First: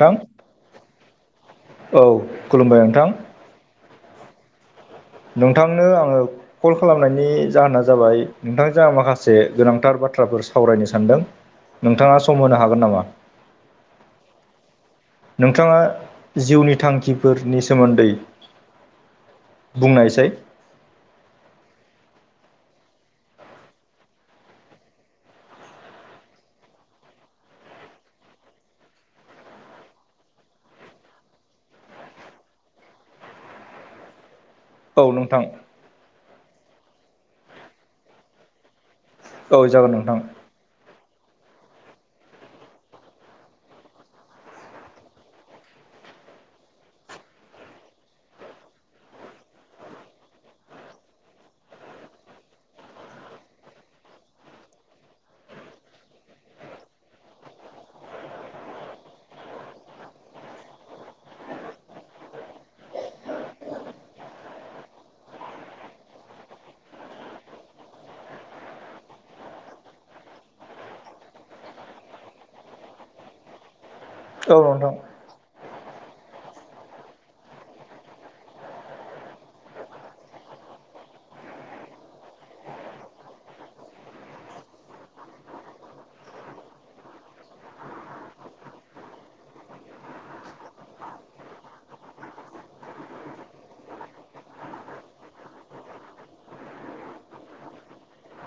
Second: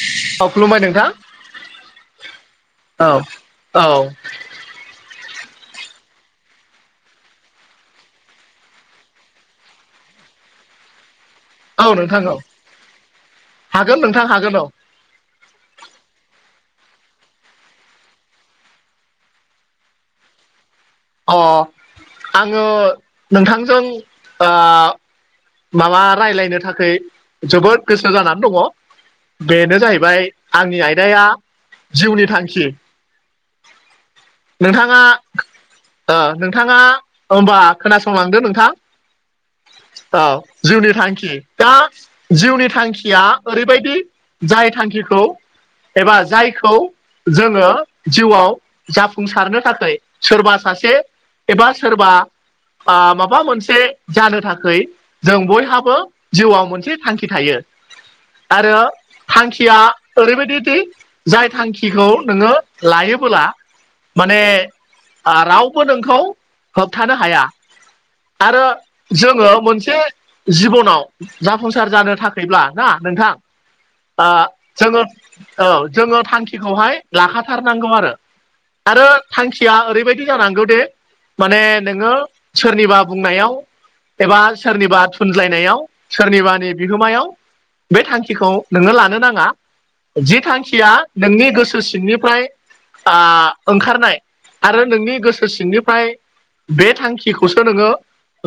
नोंथां औ खुलुमबाय नोंथां औ खुलुमबाय नोंथां औ औ नोंथांनो आङो कल खालामनायनि जाहोना जाबाय नोंथांजों आं माखासे गोनांथार बाथ्राफोर सावरायनो सानदों औ नोंथाङा नोंथां औ सम होनो हागोन नामा हागोन नोंथां हागोन औ नोंथाङा जिउनि थांखिफोरनि सोमोन्दै बुंनायसै अ 'आङो नोंथांजों माबा रायलायनो थाखै जोबोद गोसो जानानै दङ बेनो जाहैबाय आंनि आयदाया जिउनि थांखि। नोंथाङा औ नोंथां नोंथाङा होनबा खोनासंलांदो नोंथां औ जागोन नोंथां औ जिउनि थांखि दा जिउनि थांखिया ओरैबायदि जाय थांखिखौ एबा जायखौ जोङो जिउआव जाफुंसारनो थाखाय सोरबा सासे एबा सोरबा माबा मोनसे जानो थाखै जों बयहाबो जिउआव मोनसे थांखि थायो। आरो थांखिया ओरैबायदिदि जाय थांखिखौ नोङो लायोबोला माने रावबो नोंखौ होबथानो हाया। आरो जोङो मोनसे जिबनाव जाफुंसार जानो थाखायब्ला ना नोंथां ओ औ नोंथां जोङो औ जोङो थांखिखौहाय लाखाथारनांगौ आरो आरो थांखिया ओरैबाय दि जानांगौ दे माने नोङो सोरनिबा बुंनायाव एबा सोरनिबा थुनज्लायनायाव सोरनिबानि बिहोमायाव बे थांखिखौ नोङो लानो नाङा जि थांखिया नोंनि गोसो सिंनिफ्राय आ ओंखारनाय आरो नोंनि गोसो सिंनिफ्राय बे थांखिखौसो नोङो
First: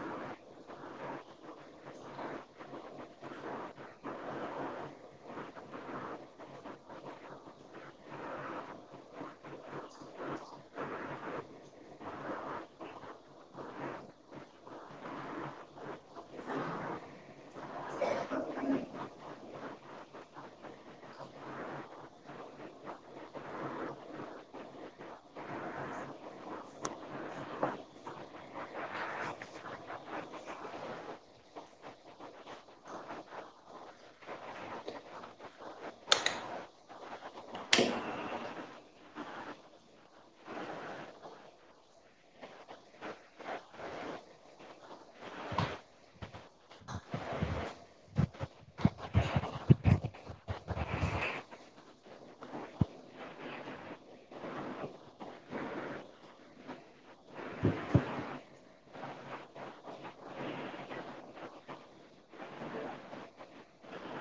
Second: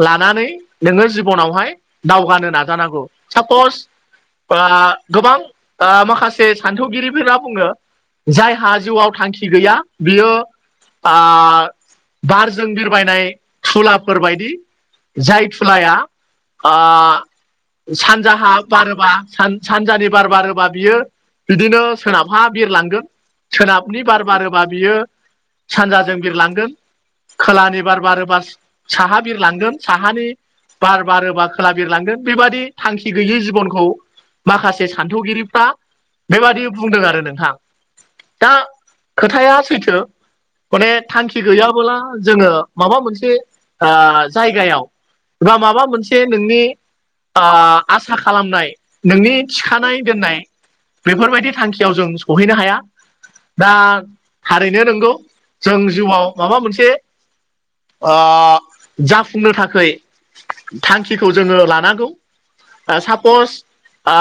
लानानै नोङो जिबनावहाय दावगानो नाजानांगौ सापस ओ गोबां माखासे सान्थौगिरिफोरा बुङो जायहा जिउआव थांखि गैया बियो ओ बारजों बिरबायनाय थुलाफोरबायदि जाय थुलाया आ सानजाहा बारोबा सानजानि बार बारोबा बियो बिदिनो सोनाबहा बिरलांगोन सोनाबनि बार बारोबा बियो सानजाजों बिरलांगोन खोलानि बार बारोबार साहा बिरलांगोन साहानि बार बारोबा खोला बिरलांगोन बेबायदि थांखि गैयि जिबनखौ माखासे सान्थौगिरिफ्रा बेबादि बुंदों आरो नोंथां। दा खोथाया सैथो माने थांखि गैयाबोला जोङो माबा मोनसे ओ जायगायाव बा माबा मोनसे नोंनि आ आसा खालामनाय नोंनि थिखानाय दोननाय बेफोरबायदि थांखियाव जों सहैनो हाया दा थारैनो नंगौ। जों जिउआव माबा मोनसे ओ जाफुंनो थाखाय थांखिखौ जोङो लानांगौ। सापस ओ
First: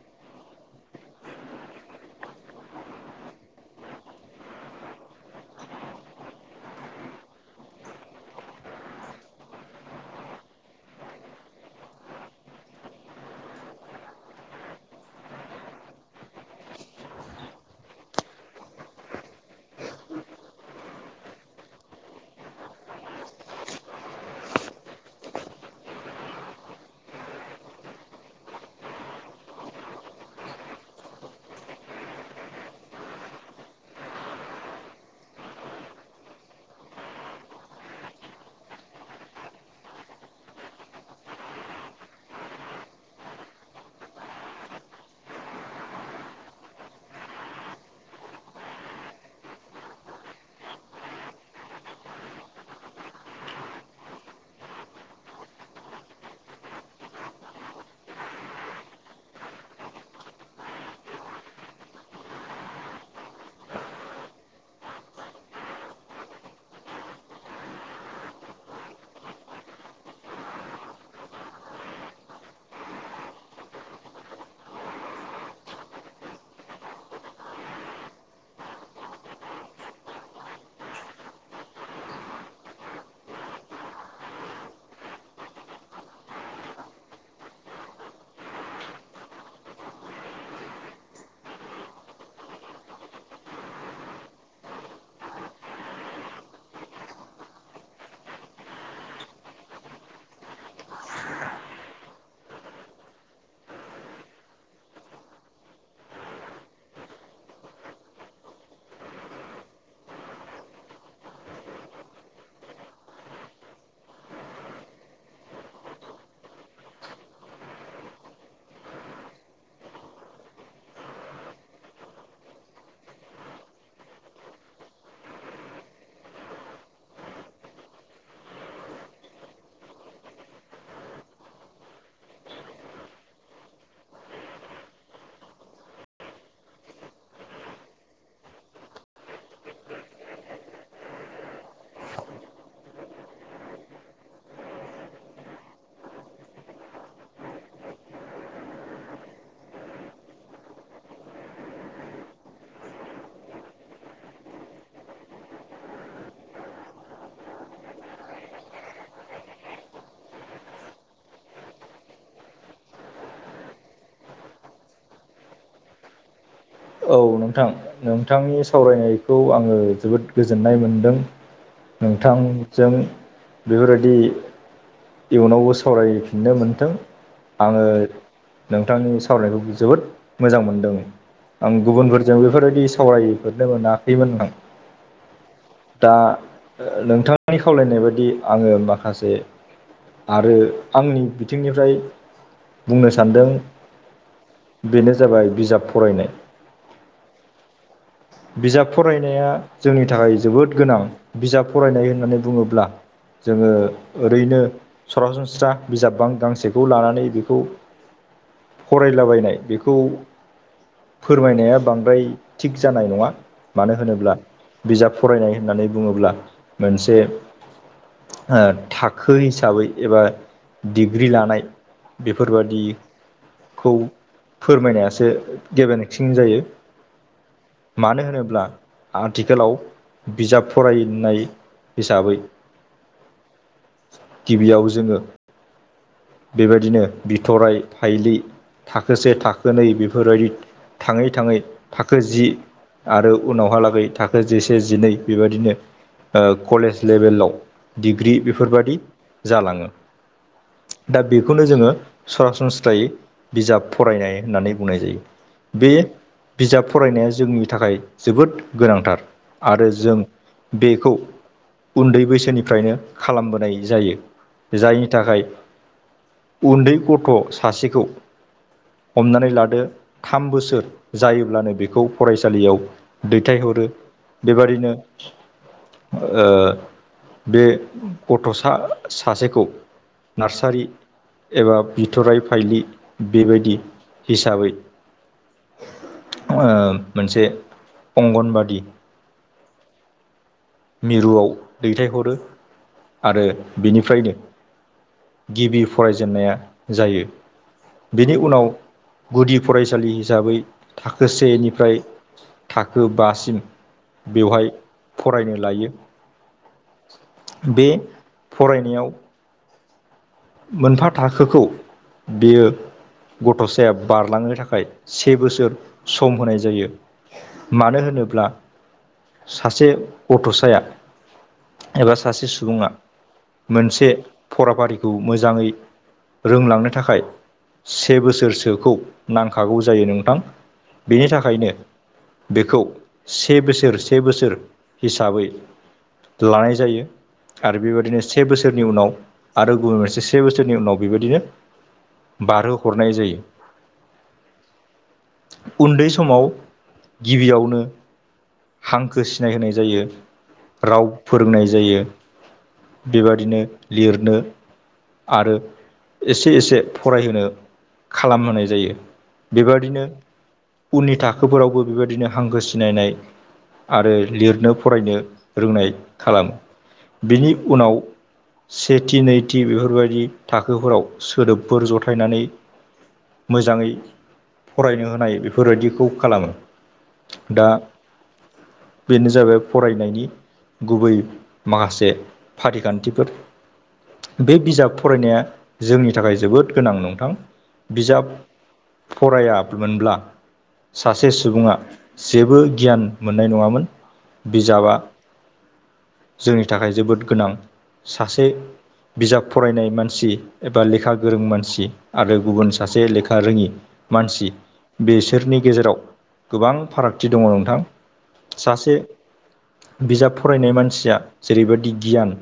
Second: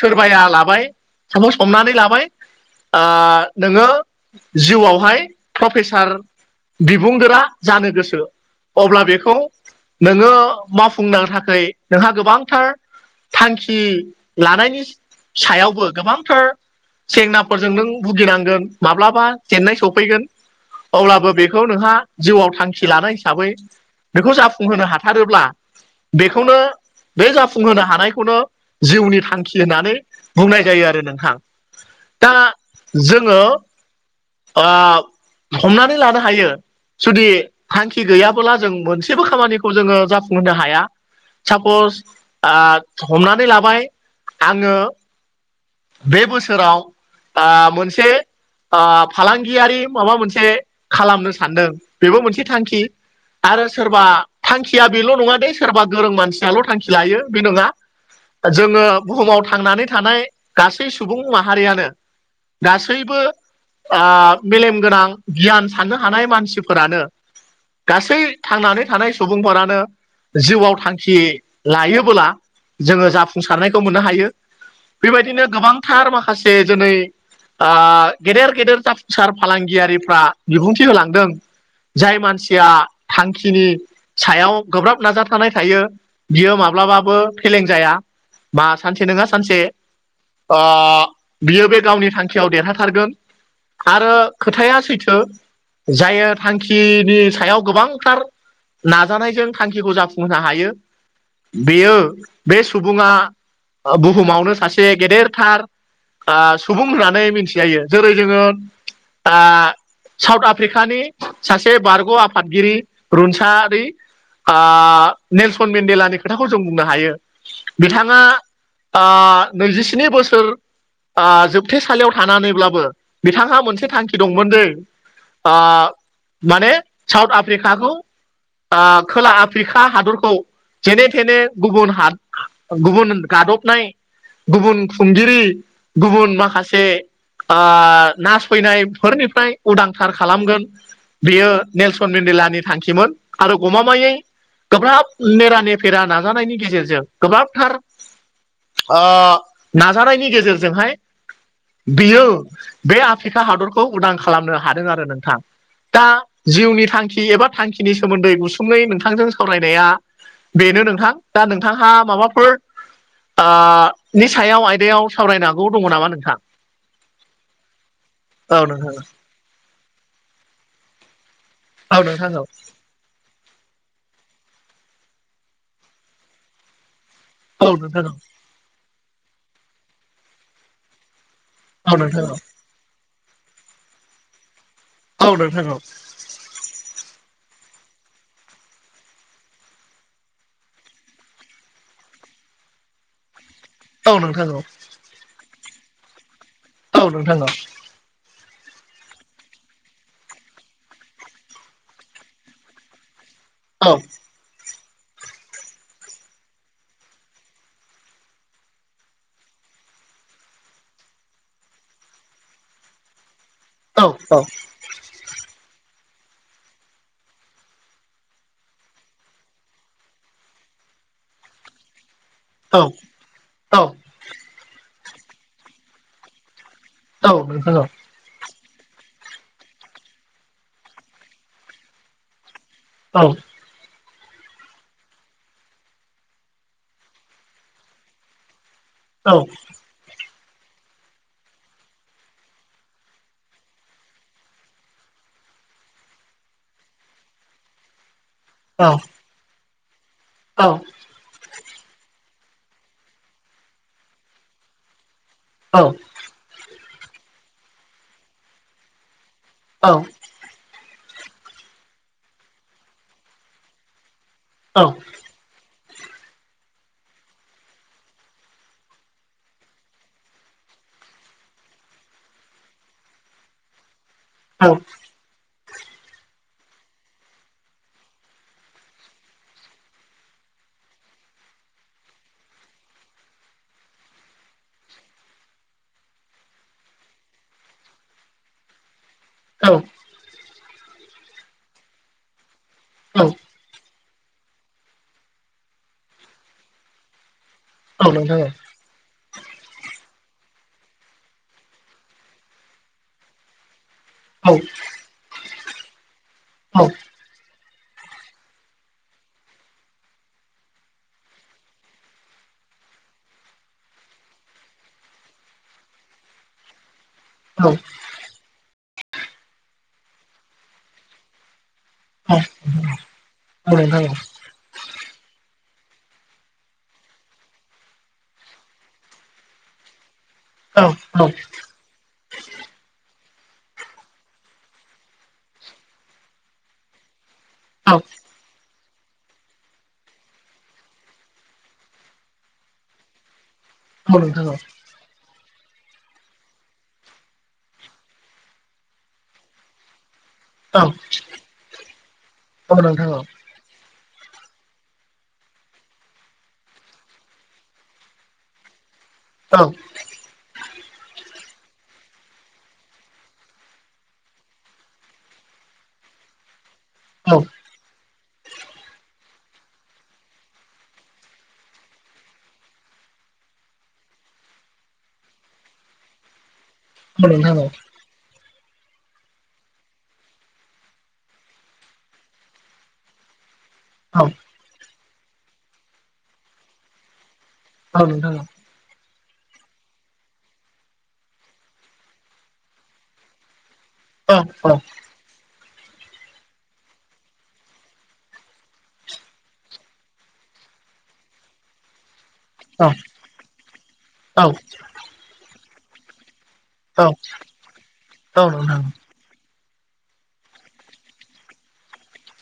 सोरबाया लाबाय सापस हमनानै लाबाय ओ नोङो जिउआवहाय प्रफेसार बिबुंगोरा जानो गोसो अब्ला बेखौ नोङो मावफुंनो थाखै नोंहा गोबांथार थांखि लानायनि सायावबो गोबांथार जेंनाफोरजों नों भुगिनांगोन माब्लाबा जेननाय सफैगोन अब्लाबो बेखौ नोंहा जिउआव थांखि लानाय हिसाबै बेखौ जाफुंहोनो हाथारोब्ला बेखौनो बे जाफुंहोनो हानायखौनो जिउनि थांखि होननानै बुंनाय जायो आरो नोंथां दा जोङो हमनानै लानो हायो जुदि थांखि गैयाबोला जों मोनसेबो खामानिखौ जोङो जाफुंहोनो हाया सापस आ हमनानै लाबाय आङो बे बोसोराव आ मोनसे आ फालांगियारि माबा मोनसे खालामनो सानदों बेबो मोनसे थांखि आरो सोरबा थांखिया बेल' नङा दे सोरबा गोरों मानसियाल' थांखि लायो बे नङा जोङो बुहुमाव थांनानै थानाय गासै सुबुं माहारियानो गासैबो मेलेम गोनां गियान साननो हानाय मानसिफोरानो गासै थांनानै थानाय सुबुंफोरानो जिउआव थांखि लायोबोला जोङो जाफुंसारनायखौ मोननो हायो। बेबायदिनो गोबांथार माखासे दोनै आ गेदेर गेदेर जाफु सार फालांगियारिफ्रा बिबुंथि होलांदों जाय मानसिया थांखिनि सायाव गोब्राब नाजाथानाय थायो बियो माब्लाबाबो फेलें जाया बा सानसे नङा सानसे ओ बियो बे गावनि थांखियाव देरहाथारगोन आरो खोथाया सैथो जायो थांखिनि सायाव गोबांथार नाजानायजों थांखिखौ जाफुंहोनो हायो बेयो बे सुबुङा बुहुमावनो सासे गेदेरथार आ सुबुं होननानै मिथिजायो जेरै जोङो आ साउथ आफ्रिकानि सासे बारग' आफादगिरि रुंसारि आ नेलसन मन्डेलानि खोथाखौ जों बुंनो हायो बिथाङा आ नैजिस्नि बोसोर आ जोबथेसालियाव थानानैब्लाबो बिथाङा मोनसे थांखि दंमोन दे आ माने साउथ आफ्रिकाखौ आ खोला आफ्रिका हादरखौ जेने थेने गुबुन हाद गुबुन गादबनाय गुबुन खुंगिरि गुबुन माखासे आ नास फैनायफोरनिफ्राय उदांथार खालामगोन बियो नेलसन मेनदेलानि थांखिमोन आरो गमामायै गोब्राब नेरानेफेरा नाजानायनि गेजेरजों गोब्राबथार ओ नाजानायनि गेजेरजोंहाय बियो बे थिखा हादरखौ उदां खालामनो हादों आरो नोंथां दा जिउनि थांखि एबा थांखिनि सोमोन्दै गुसुंङै नोंथांजों सावरायनाया बेनो नोंथां दा नोंथांहा माबाफोर आ निसायाव आयदायाव सावरायनांगौ दङ नामा नोंथाङा औ नोंथां औ नोंथांनि नोंथां सावरायनायखौ आङो जोबोद गोजोननाय मोनदों औ नोंथां औ नोंथांजों बेफोरबायदि इयुनावबो सावरायफिननो मोनथों औ आङो नोंथां औ नोंथांनि सावरायखौ जोबोद मोजां मोनदों आं औ नोंथां औ गुबुनफोरजों बेफोरबायदि सावरायफोरनो मोनाखैमोन आं औ नोंथां औ दा नोंथांनि खावलायनाय बायदि आङो माखासे आरो आंनि बिथिंनिफ्राय बुंनो सानदों औ नोंथां औ बेनो जाबाय बिजाब फरायनाय औ नोंथां औ बिजाब फरायनाया जोंनि थाखाय जोबोद गोनां बिजाब फरायनाय होननानै बुङोब्ला जोङो औ ओरैनो सरासनस्रा बिजाब बां गांसेखौ लानानै बेखौ फरायलाबायनाय बेखौ फोरमायनाया बांद्राय थिग जानाय नङा मानो औ होनोब्ला बिजाब फरायनाय होननानै बुङोब्ला मोनसे ओ थाखो हिसाबै एबा डिग्रि लानाय औ बेफोरबादिखौ फोरमायनायासो [unintelligible] जायो औ नोंथां औ मानो होनोब्ला आथिखालाव बिजाब फरायनाय हिसाबै औ औ गिबियाव जोङो बेबायदिनो बिथरराय थाइलि थाखोसे औ नोंथां औ थाखोनै बेफोर बेफोरबायदि थाङै थाङै थाखो जि आरो उनावहालागै थाखो जिसे जिनै बेबायदिनो ओ कलेज लेभेलाव डिग्रि औ नोंथां औ बेफोरबादि जालाङो औ दा बेखौनो जोङो सरासनस्रायै बिजाब फरायनाय होननानै बुंनाय जायो। बे बिजाब फरायनाया जोंनि थाखाय जोबोद गोनांथार आरो जों बेखौ उन्दै बैसोनिफ्रायनो खालामबोनाय जायो जायनि थाखाय उन्दै गथ' सासेखौ हमनानै लादो थाम बोसोर जायोब्लानो बेखौ फरायसालियाव दैथायहरो। बेबादिनो ओ बे गथ'सा सासेखौ नार्सारि एबा बिथ'राय फाइलि बेबायदि हिसाबै ओ मोनसे अंगनबादि औ मिरुआव दैथायहरो आरो बेनिफ्रायनो गिबि फरायजेननाया जायो। बेनि उनाव गुदि फरायसालि हिसाबै थाखो सेनिफ्राय थाखो बासिम बेवहाय फरायनो लायो। बे फरायनायाव मोनफा थाखोखौ बियो गथ'साया बारलांनो थाखाय से बोसोर सम होनाय जायो। मानो होनोब्ला सासे गथ'साया एबा सासे सुबुङा मोनसे फराफारिखौ मोजाङै रोंलांनो थाखाय से बोसोरसोखौ नांखागौ जायो नोंथां। बेनि थाखायनो बेखौ से बोसोर से बोसोर हिसाबै लानाय जायो आरो बेबायदिनो से बोसोरनि उनाव आरो गुबुन मोनसे से बोसोरनि उनाव बेबायदिनो बारहो हरनाय जायो। औ नोंथां औ उन्दै समाव गिबियावनो हांखो सिनायहोनाय जायो। राव फोरोंनाय जायो बेबादिनो लिरनो। आरो एसे एसे फरायहोनो खालामहोनाय जायो। बेबायादिनो उननि थाखोफोरावबो बेबायदिनो हांखो सिनायनाय आरो लिरनो फरायनो रोंनाय खालामो बेनि उनाव सेथि नैथि बेफोरबायदि थाखोफोराव सोदोबफोर जथायनानै मोजाङै फरायनो होनाय बेफोरबायदिखौ खालामो दा बेनो जाबाय फरायनायनि गुबै माखासे फारिखान्थिफोर। औ बे बिजाब फरायनाया जोंनि थाखाय जोबोद गोनां नोंथां औ बिजाब नोंथां औ फरायामोनब्ला सासे सुबुङा जेबो गियान मोननाय नङामोन‌ औ औ बिजाबा जोंनि थाखाय जोबोद गोनां सासे बिजाब फरायनाय मानसि एबा लेखा गोरों मानसि आरो गुबुन सासे लेखा रोङि औ मानसि बेसोरनि गेजेराव गोबां औ फारागथि दङ नोंथां औ नोंथां सासे बिजाब फरायनाय मानसिया जेरैबायदि गियान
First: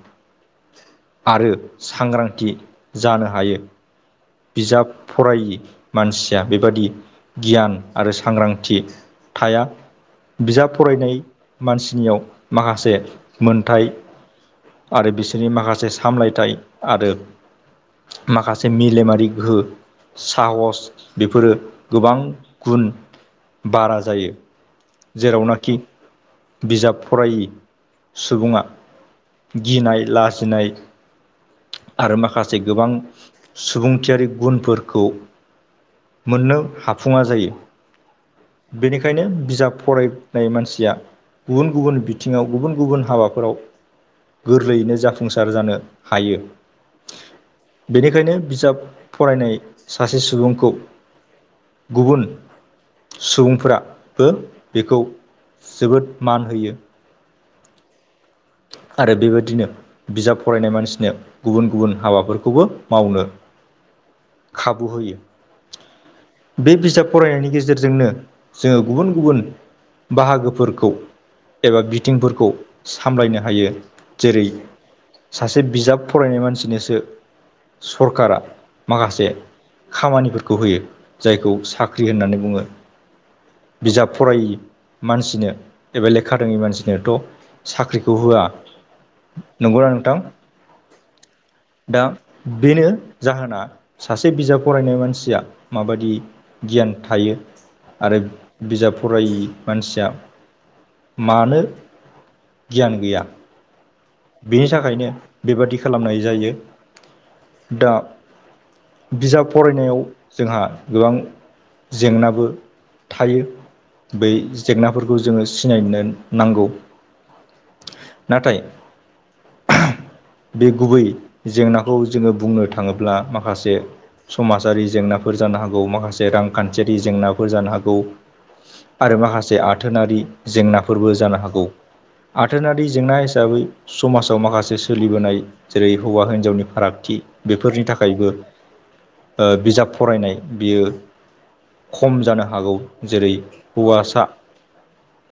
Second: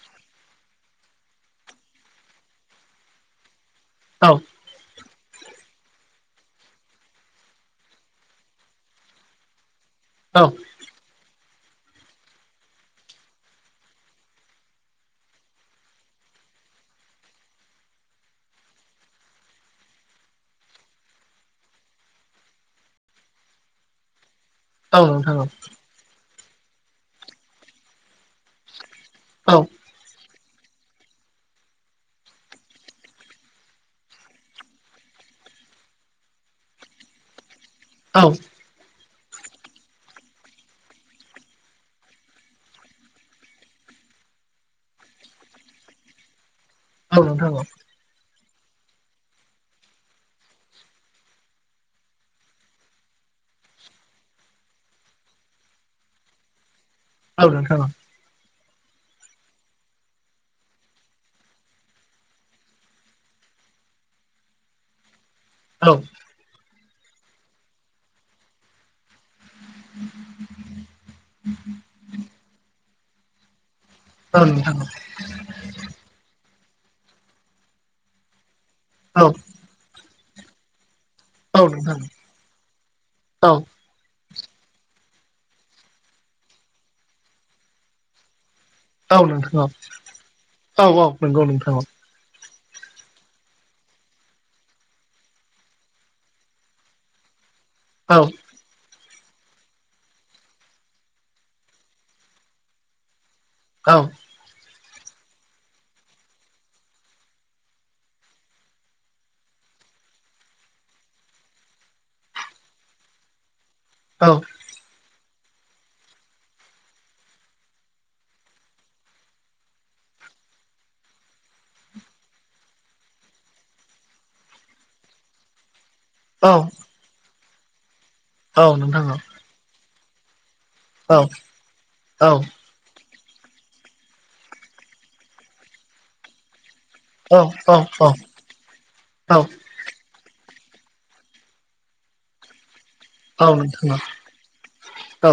आरो सांग्रांथि जानो हायो औ बिजाब फरायि मानसिया बेबादि गियान आरो सांग्रांथि थाया औ बिजाब फरायनाय मानसिनियाव माखासे मोनथाय आरो बिसोरनि माखासे सामलायथाय आरो माखासे मेलेमा रि गोहो साहस बेफोरो गोबां गुन बारा जायो। औ नोंथां औ। जेरावनाखि बिजाब फरायै सुबुङा औ गिनाय लाजिनाय आरो माखासे गोबां सुबुंथियारि गुनफोरखौ मोननो हाफुङा जायो। औ बेनिखायनो बिजाब फरायनाय मानसिया गुबुन गुबुन बिथिङाव गुबुन गुबुन हाबाफोराव गोरलैयैनो जाफुंसार जानो हायो। औ नोंथां औ बेनिखायनो बिजाब फरायनाय सासे सुबुंखौ गुबुन सुबुंफोराबो बेखौ जोबोद मान होयो औ नोंथां औ आरो बेबायदिनो बिजाब फरायनाय मानसिनो गुबुन गुबुन हाबाफोरखौबो मावनो खाबु होयो। औ बे बिजाब फरायनायनि गेजेरजोंनो जोङो गुबुन गुबुन बाहागोफोरखौ एबा बिथिंफोरखौ सामलायनो हायो जेरै सासे बिजाब फरायनाय मानसिनोसो सरकारा माखासे औ खामानिफोरखौ होयो जायखौ नोंथां साख्रि होननानै बुङो। बिजाब फरायि मानसिनो एबा लेखा रोङै मानसिनोथ' साख्रिखौ होआ औ नोंथां नंगौना नोंथां औ औ नंगौ नोंथां औ। दा बेनो जाहोना सासे बिजाब फरायनाय मानसिया माबायदि गियान थायो औ आरो बिजाब फरायि मानसिया मानो गियान गैया औ बिनि थाखायनो बेबादि खालामनाय जायो दा बिजाब फरायनायाव जोंहा गोबां जेंनाबो थायो औ बै जेंनाफोरखौ जोङो सिनायनो नांगौ नाथाय बे गुबै जेंनाखौ जोङो बुंनो थाङोब्ला माखासे समाजारि जेंनाफोर जानो हागौ माखासे रांखान्थियारि जेंनाफोर जानो हागौ आरो माखासे आथोनारि जेंनाफोरबो जानो हागौ आथोनारि जेंना हिसाबै समाजाव माखासे सोलिबोनाय जेरै हौवा हिनजावनि फाराग खि बेफोरनि थाखायबो औ बिजाब फरायनाय बियो खम जानो हागौ जेरै नोंथां औ हौवासा